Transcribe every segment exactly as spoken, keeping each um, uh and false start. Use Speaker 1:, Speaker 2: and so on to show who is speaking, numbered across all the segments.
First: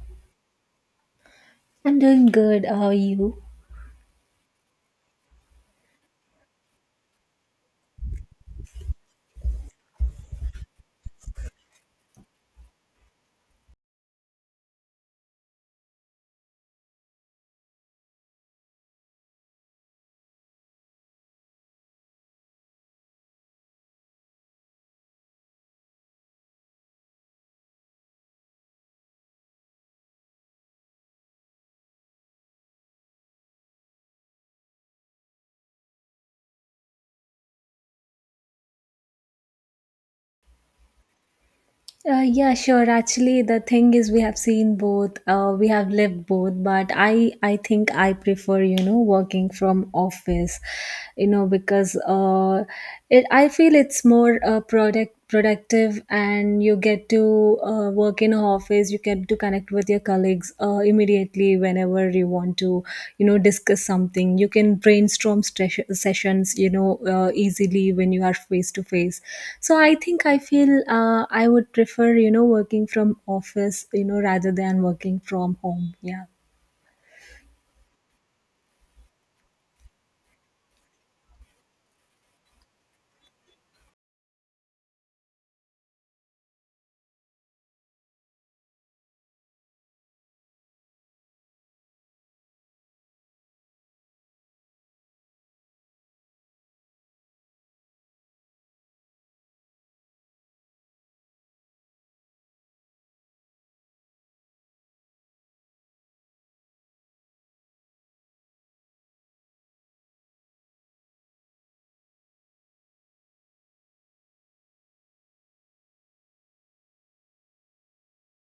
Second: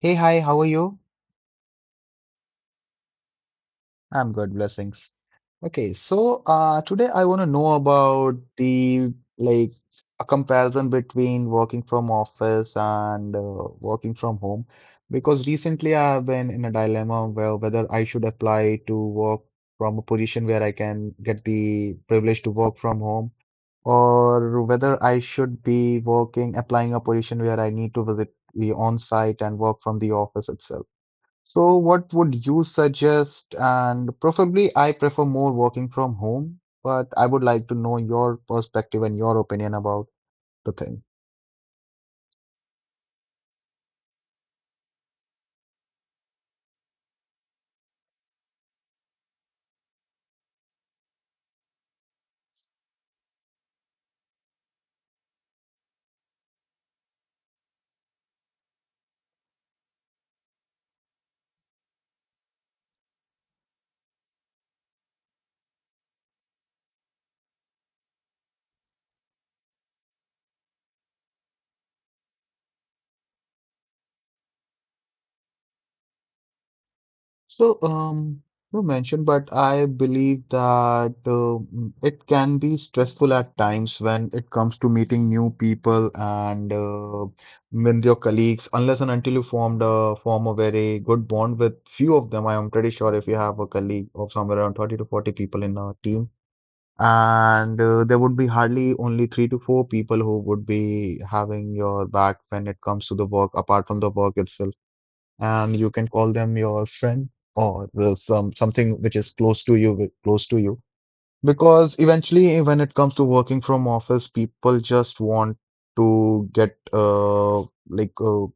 Speaker 1: Hey, hi, how are you?
Speaker 2: I'm doing good. How are you?
Speaker 1: I'm good, blessings. Okay, so uh, today I want to know about the like a comparison between working from office and uh, working from home, because recently I have been in a dilemma where whether I should apply to work from a position where I can get the privilege to work from home, or whether I should be working, applying a position where I need to visit the on-site and work from the office itself. So, what would you suggest? And preferably, I prefer more working from home, but I would like to know your perspective and your opinion about the thing.
Speaker 2: Uh, yeah, sure. Actually, the thing is, we have seen both. Uh, we have lived both, but I, I think I prefer, you know, working from office, you know, because uh, it, I feel it's more uh, product productive, and you get to uh, work in a office. You get get to connect with your colleagues uh, immediately whenever you want to, you know discuss something. You can brainstorm stres- sessions, you know uh, easily, when you are face to face. So i think i feel uh, i would prefer, you know working from office, you know rather than working from home. Yeah.
Speaker 1: So, um, you mentioned, but I believe that um it can be stressful at times when it comes to meeting new people and uh, with your colleagues, unless and until you formed a form a very good bond with few of them. I am pretty sure if you have a colleague of somewhere around thirty to forty people in a team. And uh, there would be hardly only three to four people who would be having your back when it comes to the work, apart from the work itself. And you can call them your friend, or uh, some something which is close to you, wi- close to you. Because eventually, when it comes to working from office, people just want to get uh like uh,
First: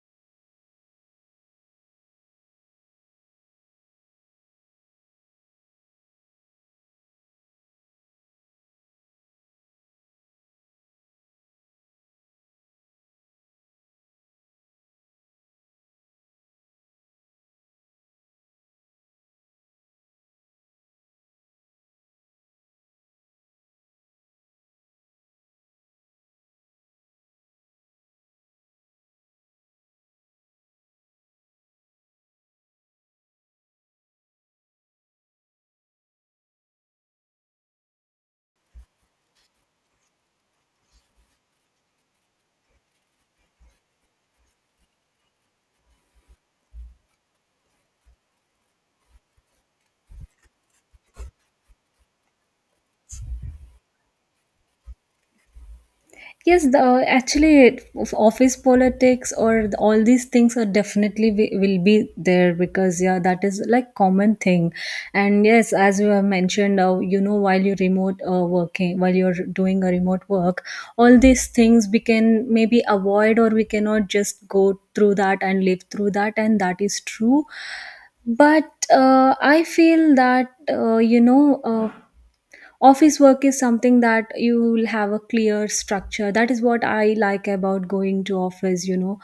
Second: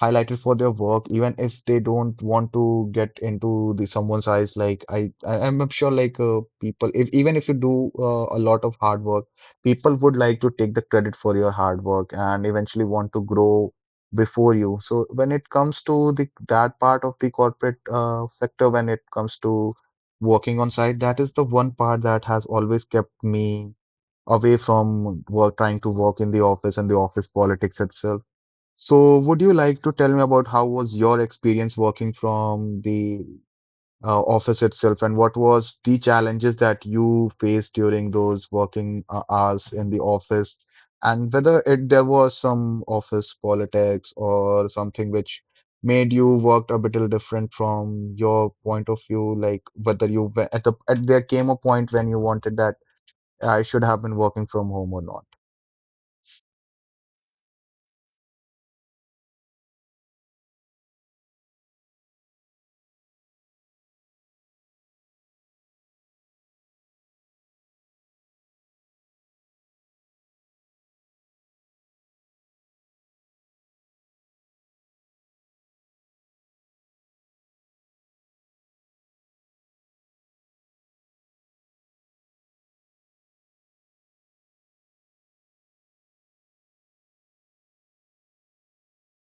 Speaker 1: highlighted for their work, even if they don't want to get into the someone's eyes. Like I, I I'm sure, like uh, people, if even if you do uh, a lot of hard work, people would like to take the credit for your hard work and eventually want to grow before you. So when it comes to the that part of the corporate uh, sector, when it comes to working on site, that is the one part that has always kept me away from work, trying to work in the office and the office politics itself. So, would you like to tell me about how was your experience working from the uh, office itself, and what was the challenges that you faced during those working uh, hours in the office, and whether it there was some office politics or something which made you worked a bit different from your point of view, like whether you were- at the at there came a point when you wanted that I should have been working from home or not.
Speaker 2: Yes, the uh, actually, it- of office politics or the- all these things are definitely wi- will be there, because, yeah, that is like common thing. And yes, as you have mentioned, uh, you know, while you remote uh, working, while you're doing a remote work, all these things we can maybe avoid, or we cannot just go through that and live through that, and that is true. But uh, I feel that, uh, you know. Uh, office work is something that you will have a clear structure. That is what I like about going to office, you know.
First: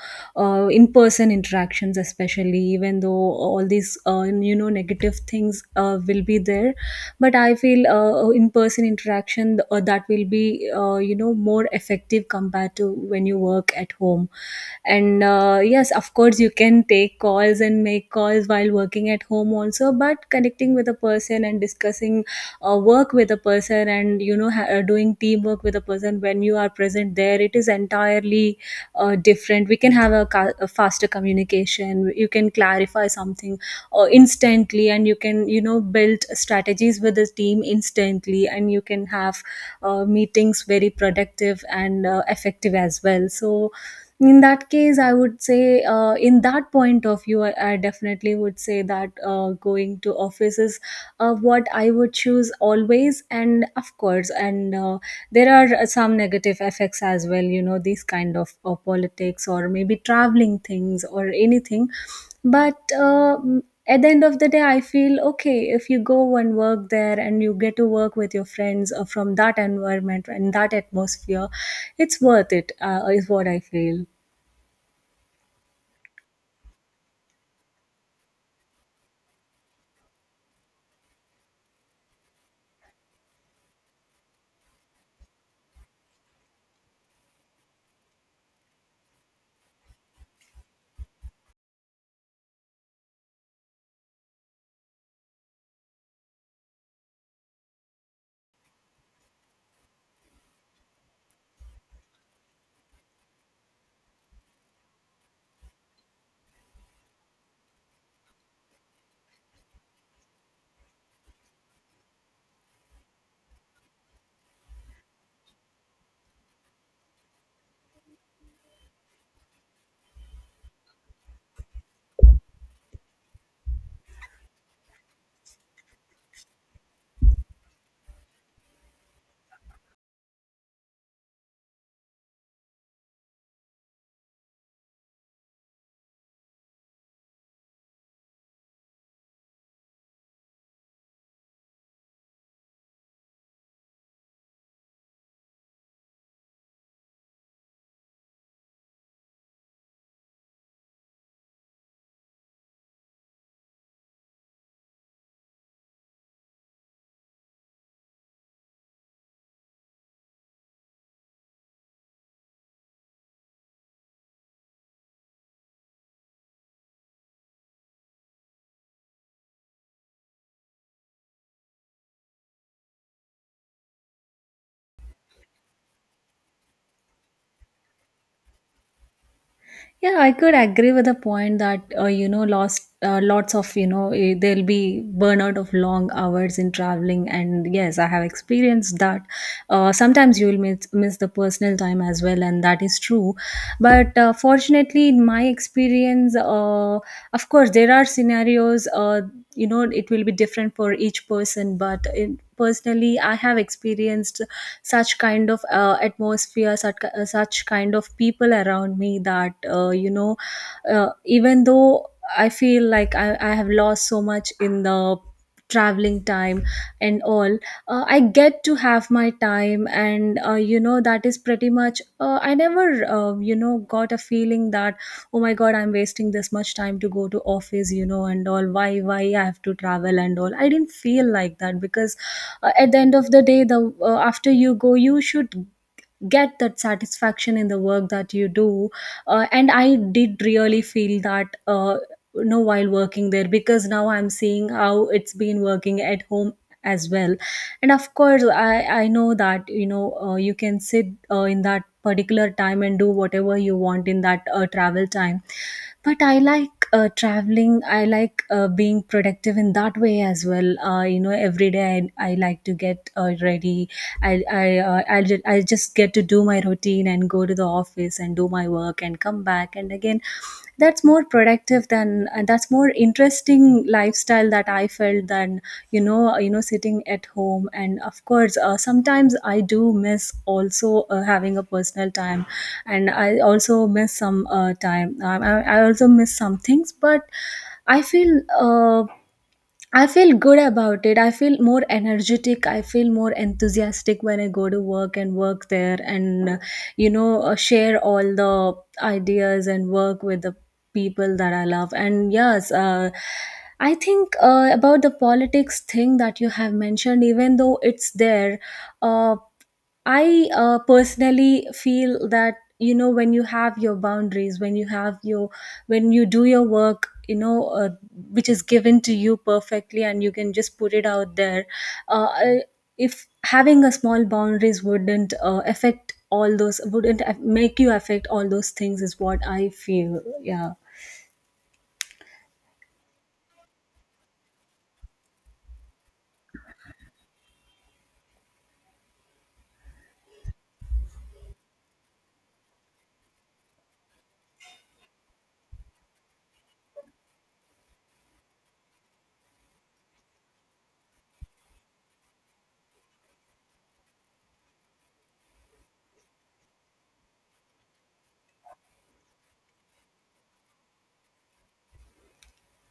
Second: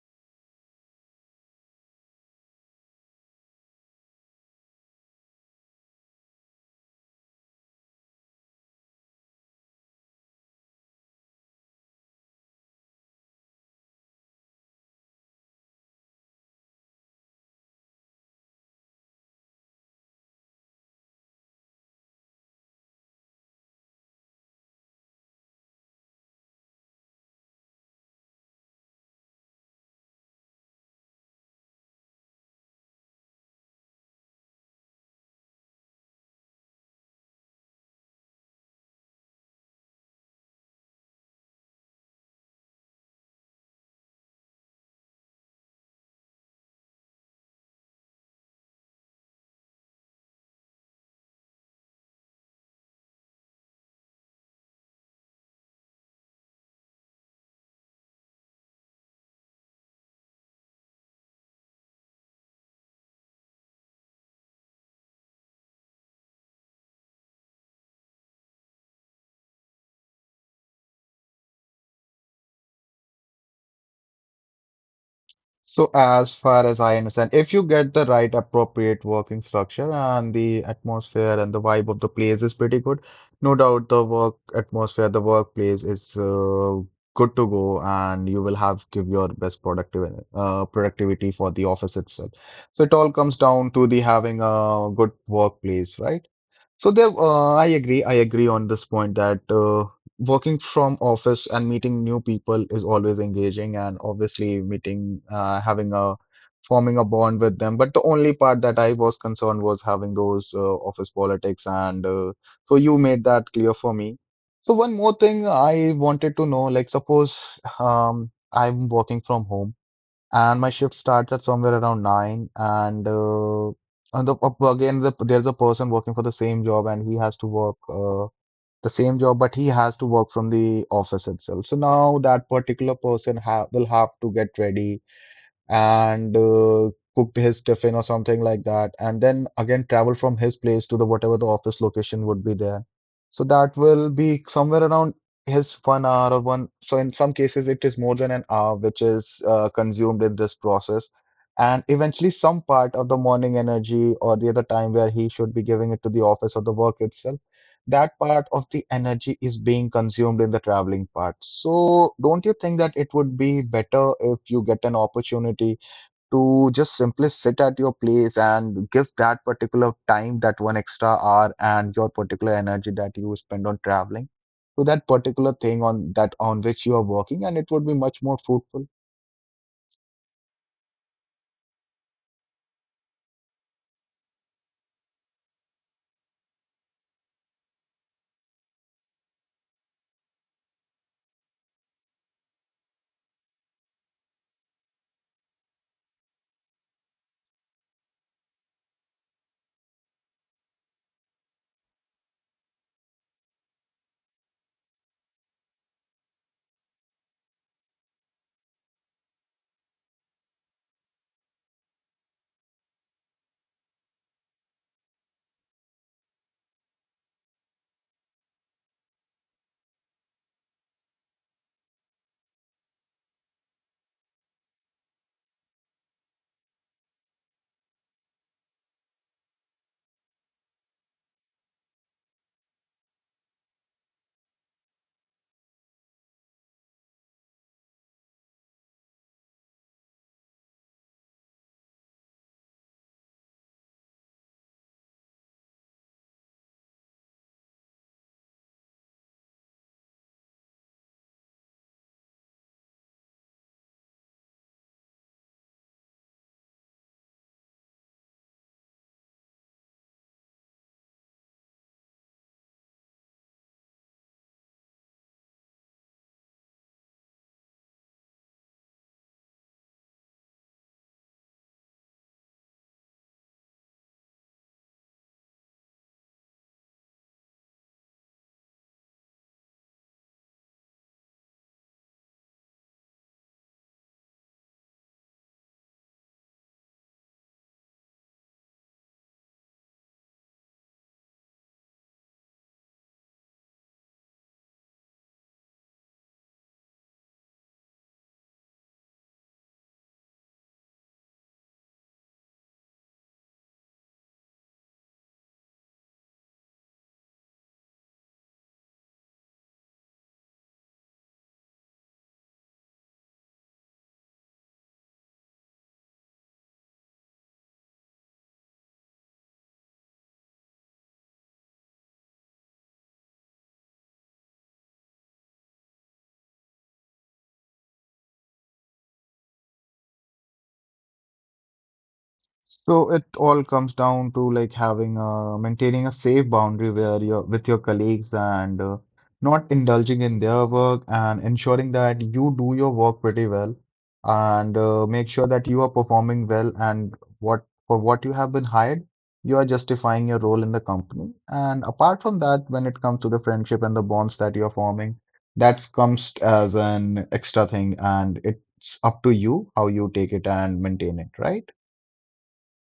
Speaker 2: uh, In person interactions, especially, even though all these uh, you know negative things uh, will be there, but I feel uh, in person interaction, uh, that will be, uh, you know more effective compared to when you work at home. And uh, yes, of course, you can take calls and make calls while working at home also, but connecting with a person and discussing uh, work with a person, and you know ha- uh, doing teamwork with a person when you are present there, it is entirely uh, different. We can have a, ca- a faster communication. You can clarify something uh, instantly, and you can, you know build strategies with the team instantly, and you can have uh, meetings very productive and uh, effective as well. So, in that case, I would say, uh, in that point of view, I, I definitely would say that uh, going to office is uh, what I would choose always. And of course, and uh, there are uh, some negative effects as well, you know, these kind of uh, politics or maybe traveling things or anything, but uh, m- at the end of the day I feel, okay, if you go and work there and you get to work with your friends uh, from that environment and that atmosphere, it's worth it, uh, is what I feel.
Speaker 1: So, as far as I understand, if you get the right appropriate working structure and the atmosphere and the vibe of the place is pretty good, no doubt the work atmosphere, the workplace is uh, good to go, and you will have give your best productive uh, productivity for the office itself. So it all comes down to the having a good workplace, right? So there, uh, I agree. I agree on this point that uh, working from office and meeting new people is always engaging, and obviously meeting, uh, having a forming a bond with them. But the only part that I was concerned was having those uh, office politics, and uh, so you made that clear for me. So one more thing I wanted to know, like suppose um, I'm working from home and my shift starts at somewhere around nine, and uh, and the, up again the, there's a person working for the same job and he has to work uh, the same job, but he has to work from the office itself. So now that particular person ha will have to get ready and uh, cooked his tiffin or something like that, and then again travel from his place to the whatever the office location would be there. So that will be somewhere around his one hour or one. So in some cases, it is more than an hour which is uh, consumed in this process. And eventually, some part of the morning energy or the other time where he should be giving it to the office or the work itself, that part of the energy is being consumed in the traveling part. So, don't you think that it would be better if you get an opportunity to just simply sit at your place and give that particular time, that one extra hour, and your particular energy that you spend on traveling to that particular thing on that on which you are working, and it would be much more fruitful?
Speaker 2: Yeah, I could agree with the point that, uh, you know, lost uh, lots of, you know, eh, there'll be burnout of long hours in traveling, and yes, I have experienced that. Uh, sometimes you will miss miss the personal time as well, and that is true. But uh, fortunately, in my experience, uh, of course, there are scenarios. Uh, you know, it will be different for each person, but, in, personally, I have experienced such kind of uh, atmosphere, such, uh, such kind of people around me, that, uh, you know uh, even though I feel like I, I have lost so much in the traveling time and all, uh, I get to have my time, and, uh, you know that is pretty much, uh, I never, uh, you know got a feeling that, oh my god, I'm wasting this much time to go to office, you know, and all. Why why I have to travel and all. I didn't feel like that, because uh, at the end of the day, the uh, after you go, you should get that satisfaction in the work that you do. Uh, and I did really feel that, uh, you know, while working there, because now I'm seeing how it's been working at home as well. And of course, i i know that, you know uh, you can sit uh, in that particular time and do whatever you want in that uh, travel time, but I like uh, traveling. I like uh, being productive in that way as well, uh, you know every day. I, I like to get uh, ready. I i uh, I'll, ju- i just get to do my routine and go to the office and do my work and come back, and again, that's more productive than, and that's more interesting lifestyle that I felt than, you know uh, you know sitting at home. And of course, uh, sometimes I do miss also uh, having a personal time, and I also miss some uh, time. Um, I, I also miss some things, but I feel, uh, I feel good about it. I feel more energetic. I feel more enthusiastic when I go to work and work there, and, uh, you know, uh, share all the ideas and work with the people that I love. And yes, uh, I think, uh, about the politics thing that you have mentioned, even though it's there, Uh, I uh, personally feel that, you know, when you have your boundaries, when you have your, when you do your work, you know uh, which is given to you perfectly, and you can just put it out there. Uh, I- if having a small boundaries wouldn't uh, affect all those, wouldn't aff- make you affect all those things, is what I feel. Yeah.
Speaker 1: So it all comes down to like having a maintaining a safe boundary where you're with your colleagues and uh, not indulging in their work and ensuring that you do your work pretty well, and uh, make sure that you are performing well and what for what you have been hired, you are justifying your role in the company. And apart from that, when it comes to the friendship and the bonds that you're forming, that comes as an extra thing and it's up to you how you take it and maintain it, right?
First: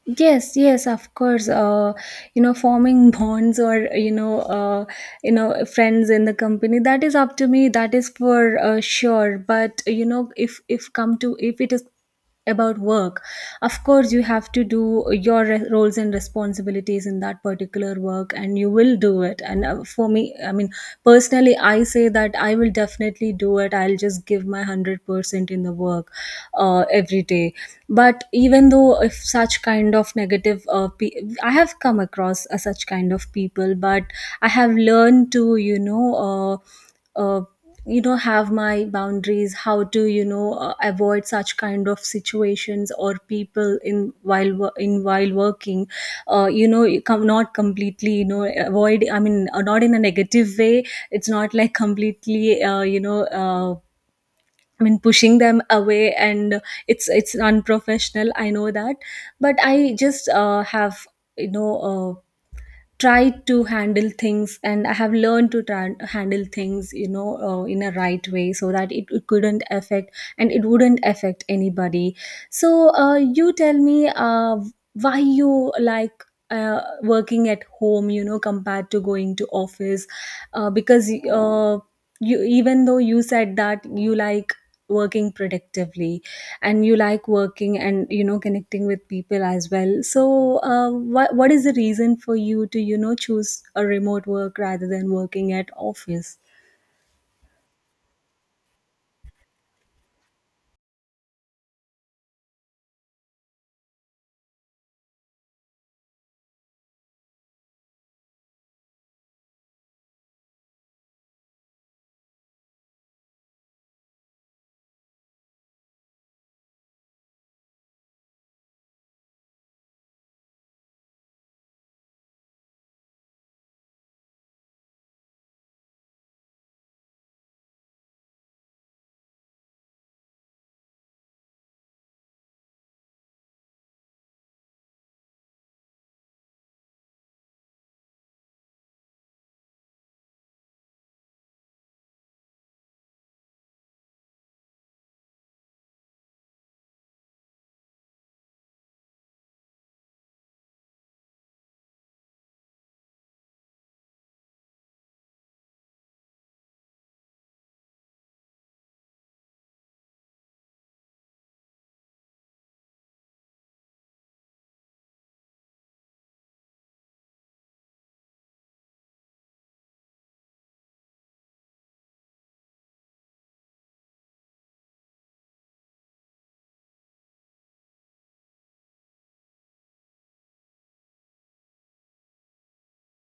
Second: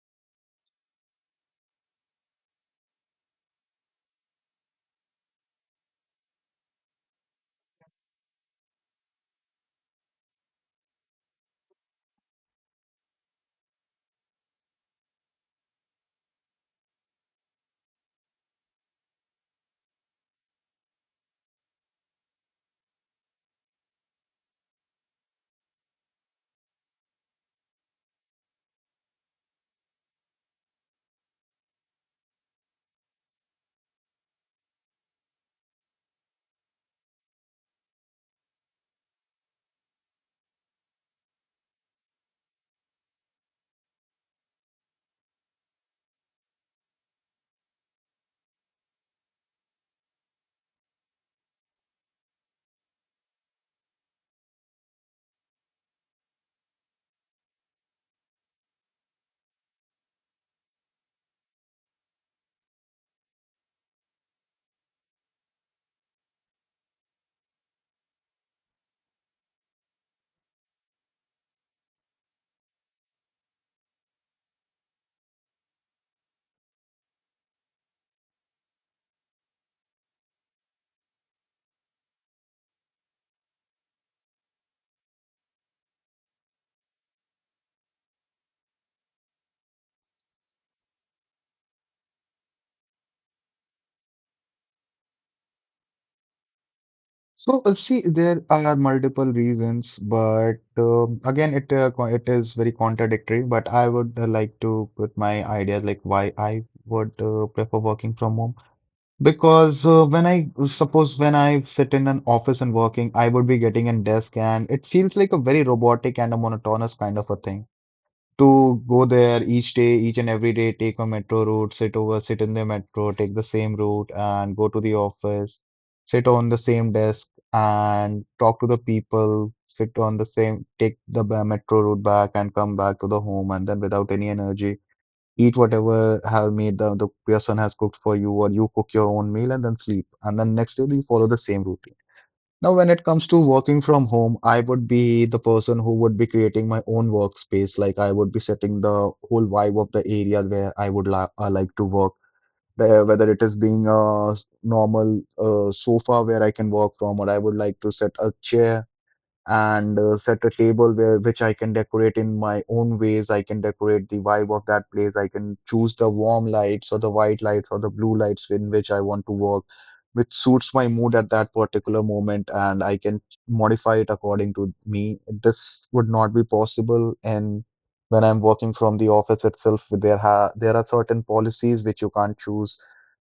Speaker 2: Yes, yes, of course. Uh, you know, forming bonds, or, you know, uh, you know, friends in the company, that is up to me. That is for uh, sure. But, you know, if if come to if it is about work, of course you have to do your re- roles and responsibilities in that particular work, and you will do it. And uh, for me, I mean, personally, I say that I will definitely do it. I'll just give my one hundred percent in the work, uh, uh, every day. But even though if such kind of negative, uh, pe- I have come across uh, such kind of people, but I have learned to, you know uh, uh, you know have my boundaries, how to, you know uh, avoid such kind of situations or people, in while wo- in while working. Uh, you know you come, not completely, you know, avoid, I mean, uh, not in a negative way. It's not like completely, uh, you know uh, I mean, pushing them away, and it's it's unprofessional. I know that, but I just uh, have, you know uh, tried to handle things, and I have learned to try, handle things, you know, uh, in a right way, so that it, it couldn't affect, and it wouldn't affect anybody. So, uh, you tell me, uh, why you like uh, working at home, you know, compared to going to office, uh, because uh, you, even though you said that you like working productively and you like working, and you know, connecting with people as well, so uh, what what is the reason for you to, you know, choose a remote work rather than working at office?
Speaker 1: So, uh, see, there are multiple reasons, but um again, it uh, co- it is very contradictory. But I would uh, like to put my ideas like why I would uh, prefer working from home. Because uh, when I suppose when I sit in an office and working, I would be getting a desk, and it feels like a very robotic and a monotonous kind of a thing to go there each day, each and every day, take a metro route, sit over, sit in the metro, take the same route and go to the office, sit on the same desk and talk to the people, sit on the same, take the ba- metro route back and come back to the home and then without any energy, eat whatever have made the, the person has cooked for you, or you cook your own meal and then sleep. And then next day you follow the same routine. Now, when it comes to working from home, I would be the person who would be creating my own workspace. Like I would be setting the whole vibe of the area where I would li uh, like to work. Uh, Whether it is being a s- normal uh, sofa where I can work from, or I would like to set a chair and uh, set a table where which I can decorate in my own ways. I can decorate the vibe of that place. I can choose the warm lights or the white lights or the blue lights in which I want to work, which suits my mood at that particular moment, and I can modify it according to me. This would not be possible in when I'm working from the office itself. There ha there are certain policies which you can't choose,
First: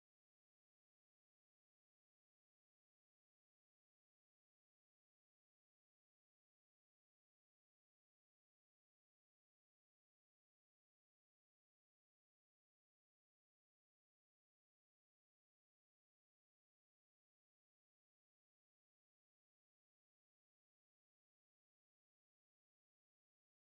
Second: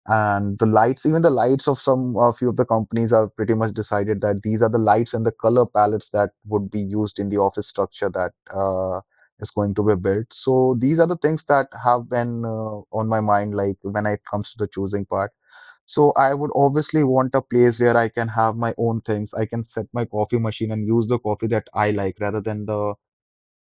Speaker 1: and the lights even the lights of some a few of the companies are pretty much decided that these are the lights and the color palettes that would be used in the office structure that uh, is going to be built. So these are the things that have been uh, on my mind, like when it comes to the choosing part. So I would obviously want a place where I can have my own things. I can set my coffee machine and use the coffee that I like rather than the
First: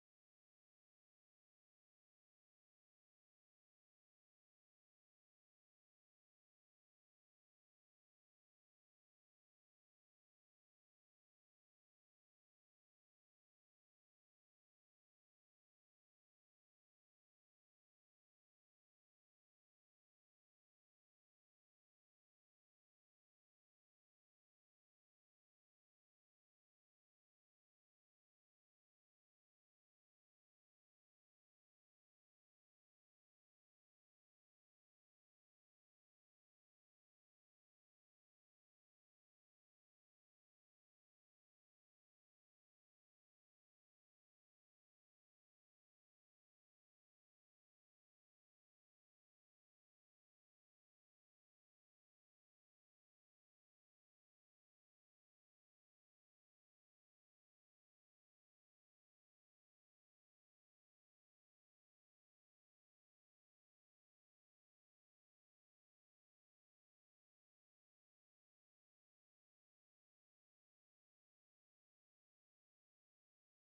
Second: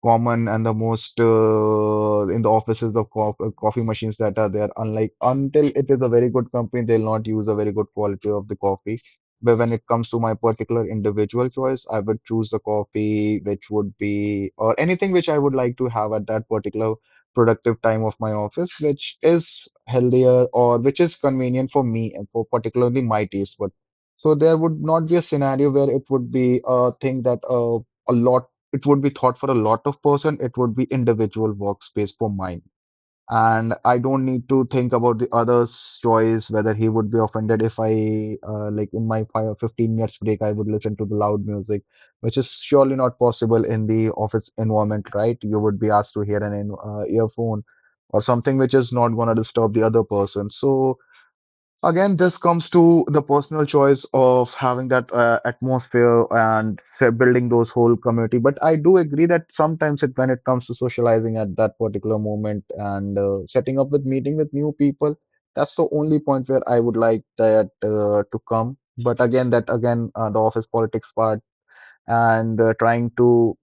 Speaker 1: common and the most uh, in the offices the co uh, coffee machines that are there, unlike until it is a very good company, they'll not use a very good quality of the coffee. But when it comes to my particular individual choice, I would choose the coffee which would be or anything which I would like to have at that particular productive time of my office, which is healthier or which is convenient for me and for particularly my taste. But so there would not be a scenario where it would be a thing that uh, a lot it would be thought for a lot of person, it would be individual workspace for mine. And I don't need to think about the other's choice, whether he would be offended if I uh, like in my five or fifteen minutes break I would listen to the loud music, which is surely not possible in the office environment, right? You would be asked to hear an in- uh, earphone or something which is not going to disturb the other person. So again, this comes to the personal choice of having that uh, atmosphere and say, building those whole community. But I do agree that sometimes it, when it comes to socializing at that particular moment and uh, setting up with meeting with new people, that's the only point where I would like that uh, to come. But again, that again, uh, the office politics part and uh, trying to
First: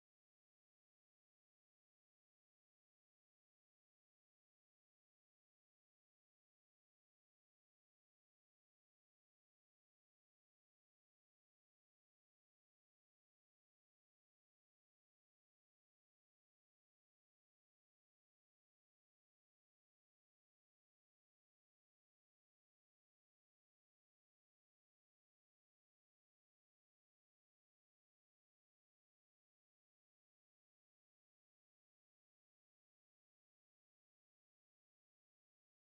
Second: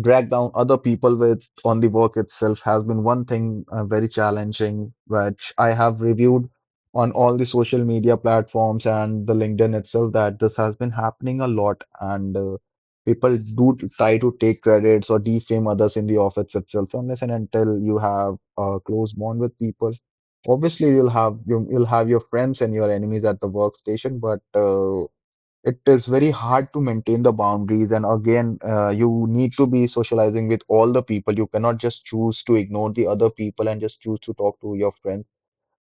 Speaker 1: drag down other people with on the work itself has been one thing uh, very challenging, which I have reviewed on all the social media platforms and the LinkedIn itself that this has been happening a lot, and uh, people do t- try to take credits or defame others in the office itself unless and until you have a close bond with people. Obviously, you'll have you, you'll have your friends and your enemies at the workstation, but uh, it is very hard to maintain the boundaries, and again uh, you need to be socializing with all the people. You cannot just choose to ignore the other people and just choose to talk to your friends.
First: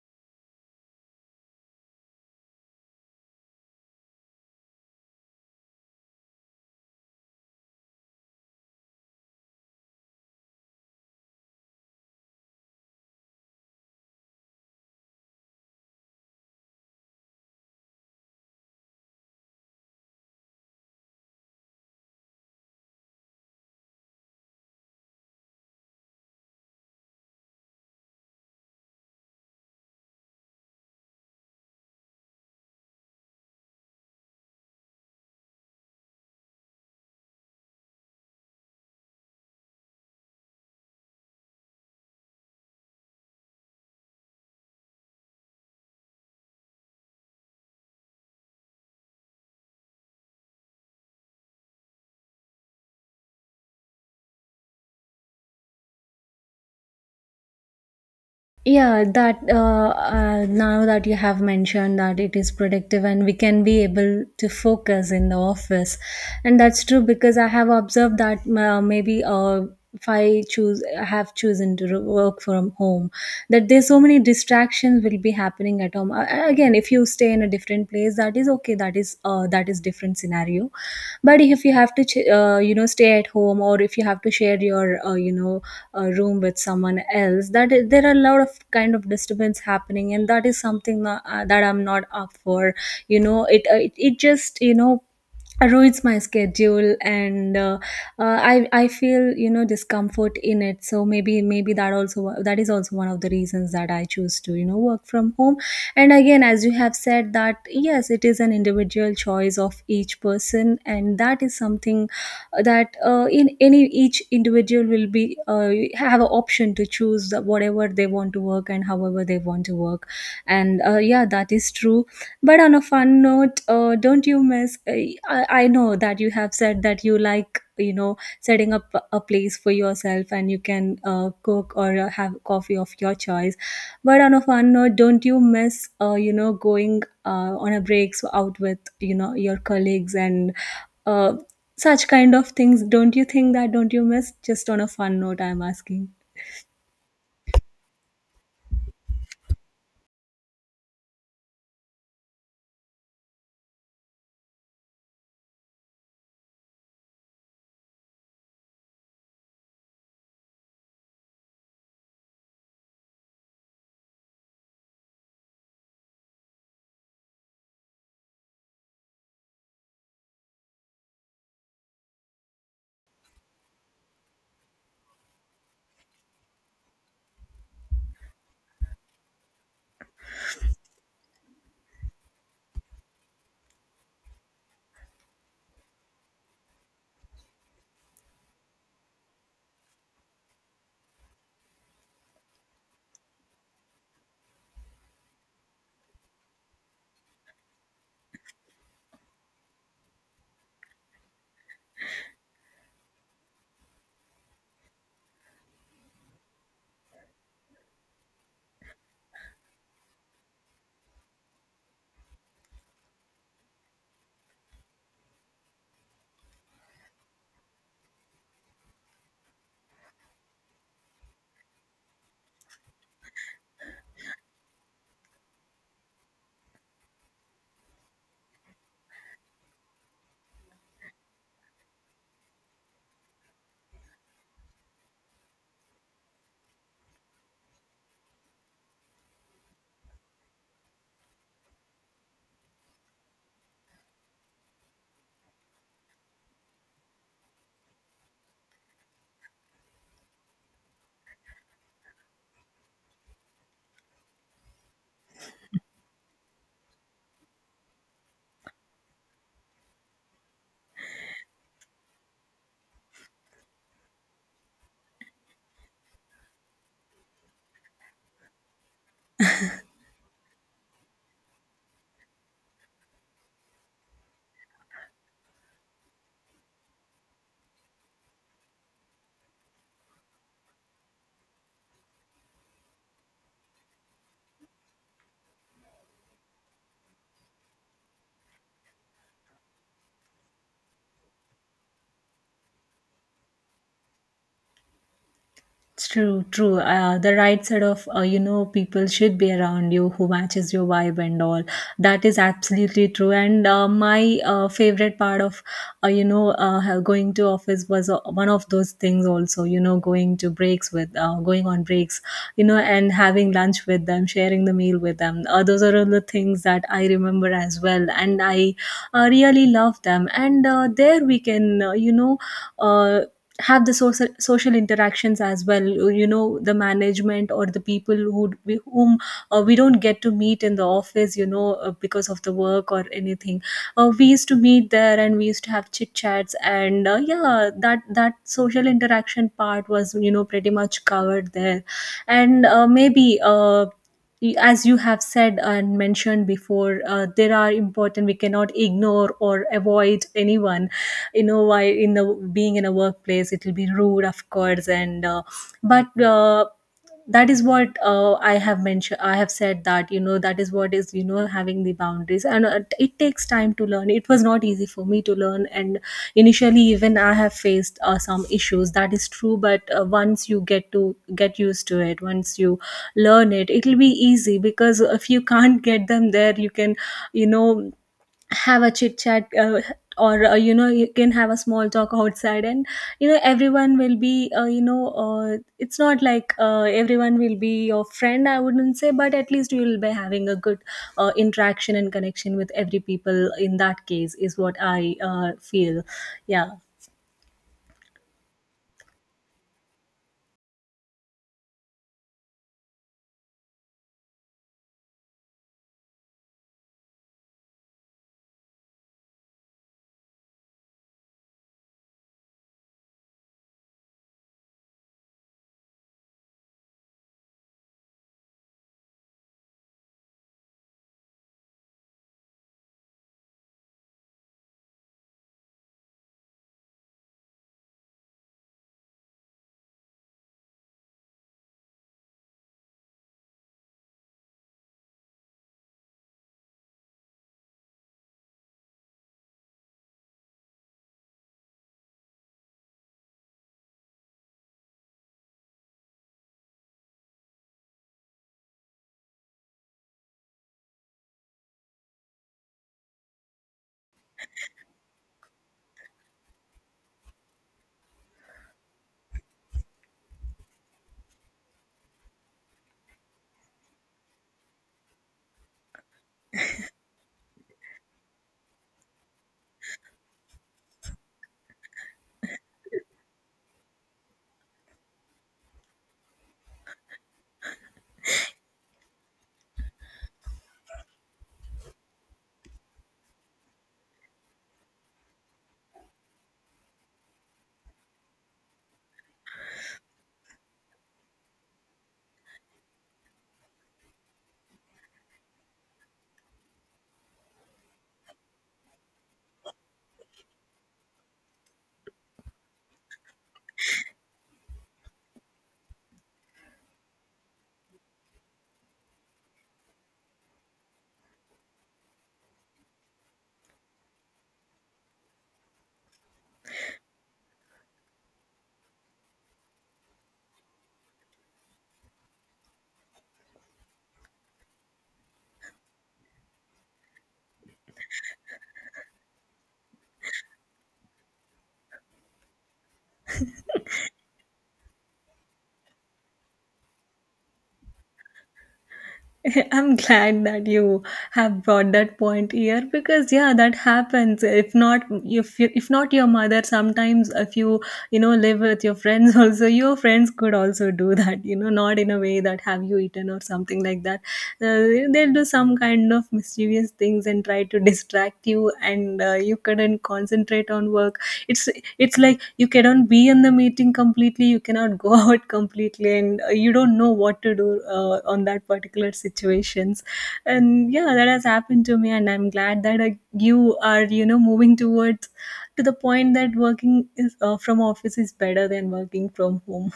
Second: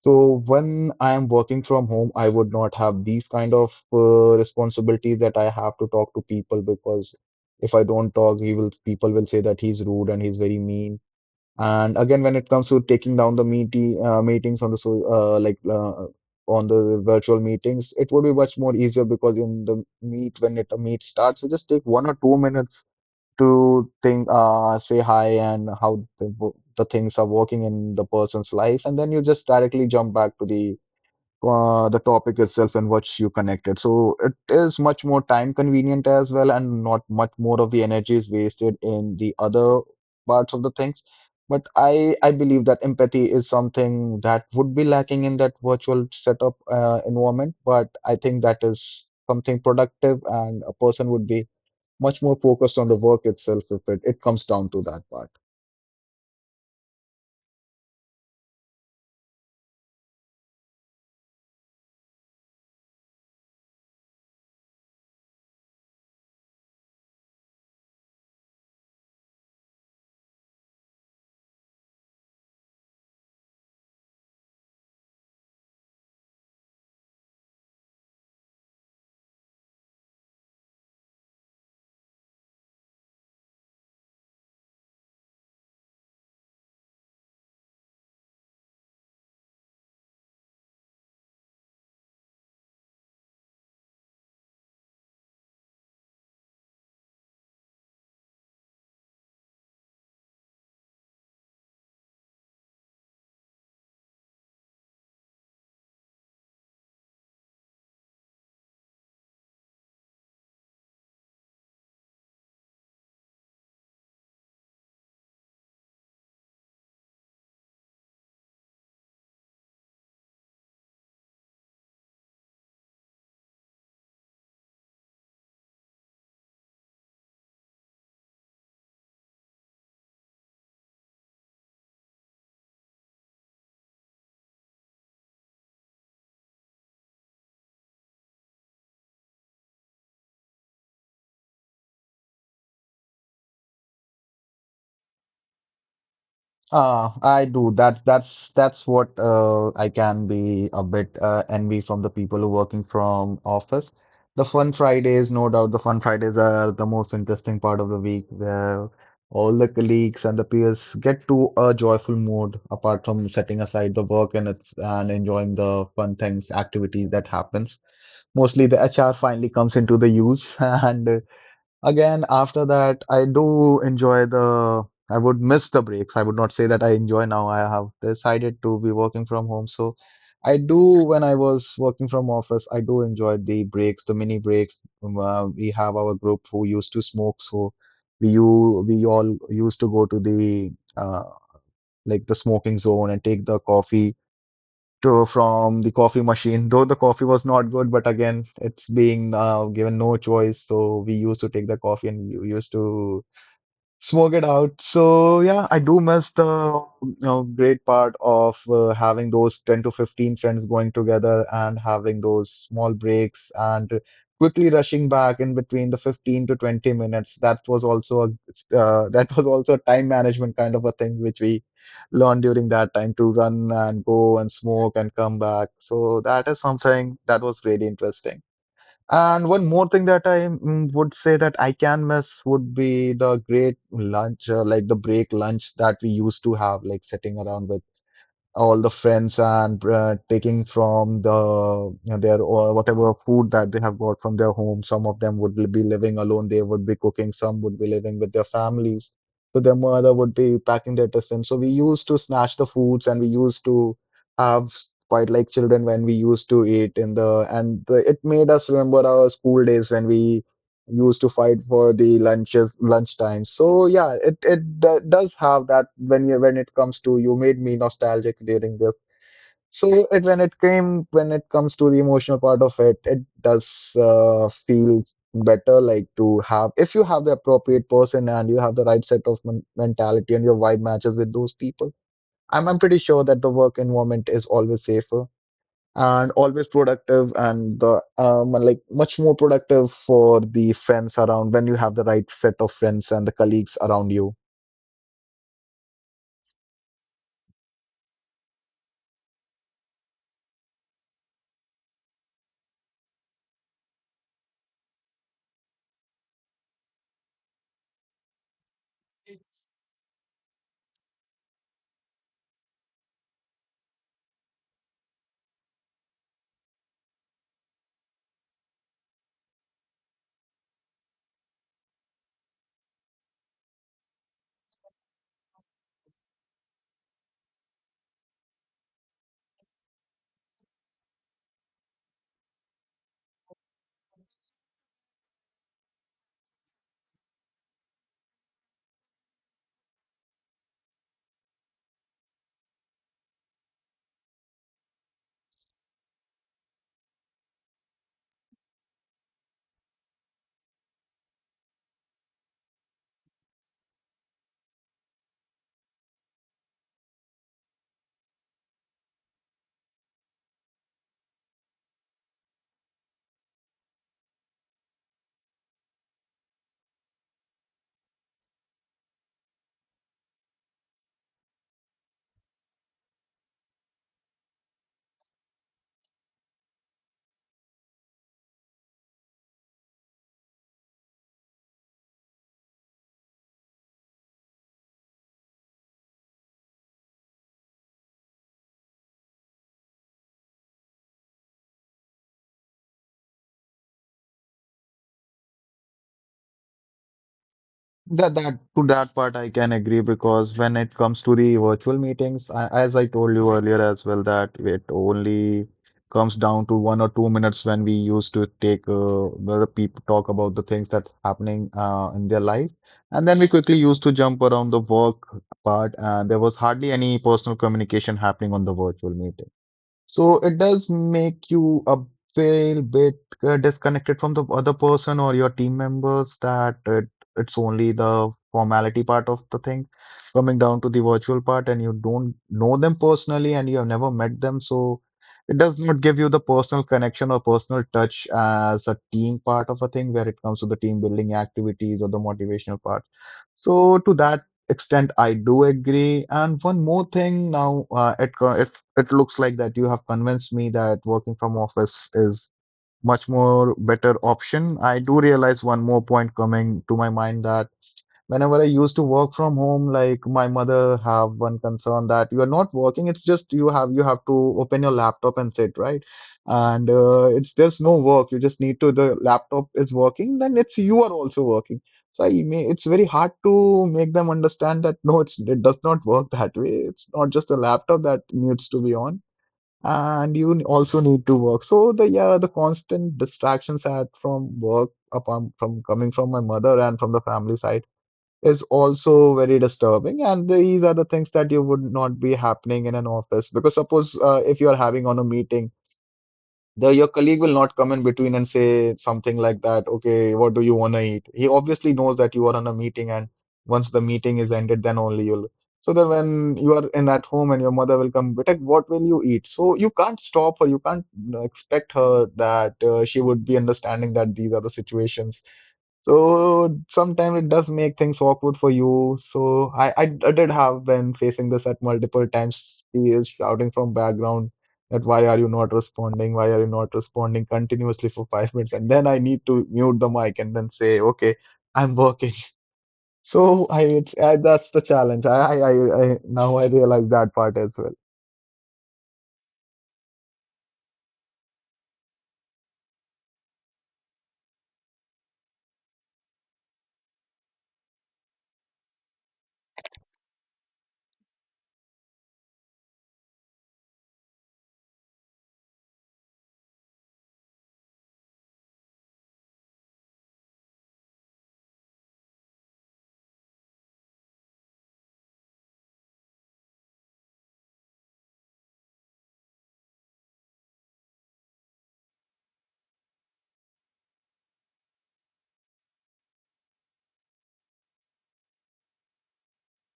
Speaker 1: So when I am working from home, I would not have these kind of uh, responsibilities that I have to talk to people, because if I don't talk, he will people will say that he's rude and he's very mean. And again, when it comes to taking down the meeting uh, meetings on the so uh, like uh, on the virtual meetings, it would be much more easier because in the meet when it a meet starts, you just take one or two minutes to think, uh, say hi and how the, the things are working in the person's life, and then you just directly jump back to the uh, the topic itself and what you connected. So it is much more time convenient as well, and not much more of the energy is wasted in the other parts of the things. But I I believe that empathy is something that would be lacking in that virtual setup uh, environment. But I think that is something productive, and a person would be much more focused on the work itself if it, it comes down to that part.
Speaker 2: Yeah, that uh, uh, now that you have mentioned that it is productive and we can be able to focus in the office, and that's true, because I have observed that, uh, maybe uh, if I choose I have chosen to ro- work from home, that there's so many distractions will be happening at home. A- again, if you stay in a different place, that is okay, that is uh, that is different scenario. But if you have to, ch- uh, you know stay at home, or if you have to share your, uh, you know uh, room with someone else, that is, there are a lot of kind of disturbance happening, and that is something tha- uh, that I'm not up for, you know. It, uh, it it just, you know, ruins my schedule, and uh, uh, i i feel, you know, discomfort in it. So, maybe maybe that also, that is also one of the reasons that I choose to, you know, work from home. And again, as you have said that, yes, it is an individual choice of each person, and that is something uh, that, uh, in any, each individual will be, uh, have an option to choose the- whatever they want to work and however they want to work. And uh, yeah, that is true. But, on a fun note, uh, don't you miss, uh, I, I know that you have said that you like, you know, setting up a place for yourself, and you can uh, cook or uh, have coffee of your choice. But on a fun note, don't you miss, uh, you know, going uh, on a breaks out with, you know, your colleagues and uh, such kind of things? Don't you think that? Don't you miss? Just on a fun note, I'm asking.
Speaker 1: Uh, I do. That that's that's what uh, I can be a bit uh, envy from the people who working from office. The fun Fridays, no doubt, the fun Fridays are the most interesting part of the week, where all the colleagues and the peers get to a joyful mood apart from setting aside the work, and it's and enjoying the fun things, activities that happens. Mostly the H R finally comes into the use and again, after that, I do enjoy the, I would miss the breaks. I would not say that I enjoy now. I have decided to be working from home. So I do, when I was working from office, I do enjoy the breaks, the mini breaks. Um, Uh, we have our group who used to smoke. So we, you, we all used to go to the, uh, like the smoking zone, and take the coffee True from the coffee machine, though the coffee was not good, but again, it's being uh, given no choice. So we used to take the coffee and we used to smoke it out. So yeah, I do miss the, you know, great part of uh, having those ten to fifteen friends going together and having those small breaks, and quickly rushing back in between the fifteen to twenty minutes. That was also a uh, that was also a time management kind of a thing, which we learned during that time to run and go and smoke and come back. So that is something that was really interesting. And one more thing that I mm, would say that I can miss would be the great lunch, uh, like the break lunch that we used to have, like sitting around with all the friends and uh, taking from the, you know, their or whatever food that they have got from their home. Some of them would be living alone, they would be cooking, some would be living with their families. So their mother would be packing their tiffin. So we used to snatch the foods and we used to have quite like children when we used to eat in the and the, it made us remember our school days when we used to fight for the lunches lunchtime. So yeah, it it d- does have that when you when it comes to, you made me nostalgic during this. So it when it came when it comes to the emotional part of it, it does uh, feel better, like to have, if you have the appropriate person and you have the right set of men- mentality and your vibe matches with those people, I'm, I'm pretty sure that the work environment is always safer and always productive, and the um, like much more productive for the friends around when you have the right set of friends and the colleagues around you.
Speaker 2: It's true, true. Uh, the right set of, uh, you know, people should be around you who matches your vibe and all. That is absolutely true. And uh, my uh, favorite part of, uh, you know, uh, going to office was uh, one of those things also, you know, going to breaks with, uh, going on breaks, you know, and having lunch with them, sharing the meal with them. Uh, those are all the things that I remember as well. And I uh, really love them. And uh, there we can, uh, you know, uh, have the social social interactions as well. You know, the management or the people who we, whom uh, we don't get to meet in the office, you know, uh, because of the work or anything, uh, we used to meet there and we used to have chit chats. And uh, yeah, that that social interaction part was, you know, pretty much covered there. And uh, maybe uh, y- as you have said and mentioned before, uh, there are important, we cannot ignore or avoid anyone, you know why, in the being in a workplace, it will be rude of course. And uh, but uh, that is what uh, I have mentioned, I have said that, you know, that is what is, you know, having the boundaries. And uh, it takes time to learn. It was not easy for me to learn. And initially even I have faced uh, some issues, that is true. But uh, once you get to get used to it, once you learn it, it'll be easy. Because if you can't get them there, you can, you know, have a chit chat, uh, or uh, you know, you can have a small talk outside. And you know, everyone will be, uh, you know uh, it's not like, uh, everyone will be your friend, I wouldn't say, but at least you will be having a good uh, interaction and connection with every people in that case, is what I uh, feel. Yeah.
Speaker 1: That that to that part I can agree, because when it comes to the virtual meetings, I, as I told you earlier as well, that it only comes down to one or two minutes, when we used to take uh, where the people talk about the things that's happening uh, in their life, and then we quickly used to jump around the work part, and there was hardly any personal communication happening on the virtual meeting. So it does make you a little bit uh, disconnected from the other person or your team members, that it, it's only the formality part of the thing coming down to the virtual part, and you don't know them personally and you have never met them. So it does not give you the personal connection or personal touch as a team part of a thing where it comes to the team building activities or the motivational part. So to that extent, I do agree. And one more thing now, uh, it co- it looks like that you have convinced me that working from office is much more better option. I do realize one more point coming to my mind, that whenever I used to work from home, like my mother have one concern that you are not working. It's just you have you have to open your laptop and sit right, and uh, it's there's no work. You just need to, the laptop is working, then it's you are also working. So I may, it's very hard to make them understand that no, it's, it does not work that way. It's not just the laptop that needs to be on, and you n- also need to work. So the yeah, the constant distractions at from work upon from coming from my mother and from the family side is also very disturbing. And these are the things that you would not be happening in an office, because suppose uh, if you are having on a meeting, the your colleague will not come in between and say something like that, okay, what do you want to eat? He obviously knows that you are on a meeting, and once the meeting is ended, then only you'll. So then when you are in at home and your mother will come, Bitek, what will you eat? So you can't stop her, you can't, you know, expect her that uh, she would be understanding that these are the situations. So sometimes it does make things awkward for you. So I, I, I did have been facing this at multiple times. He is shouting from background that why are you not responding? Why are you not responding continuously for five minutes? And then I need to mute the mic and then say, okay, I'm working. So I, it's, I, that's the challenge. I, I, I I- now I realize that part as well.
Speaker 2: I'm glad that you have brought that point here, because yeah, that happens. If not, if you, if not your mother, sometimes if you, you know, live with your friends, also your friends could also do that. You know, not in a way that have you eaten or something like that. Uh, they'll do some kind of mischievous things and try to distract you, and uh, you and concentrate on work. it's it's like you cannot be in the meeting completely, you cannot go out completely. And uh, you don't know what to do uh, on that particular situations. And yeah, that has happened to me. And I'm glad that uh, you are, you know, moving towards to the point that working is, uh, from office is better than working from home.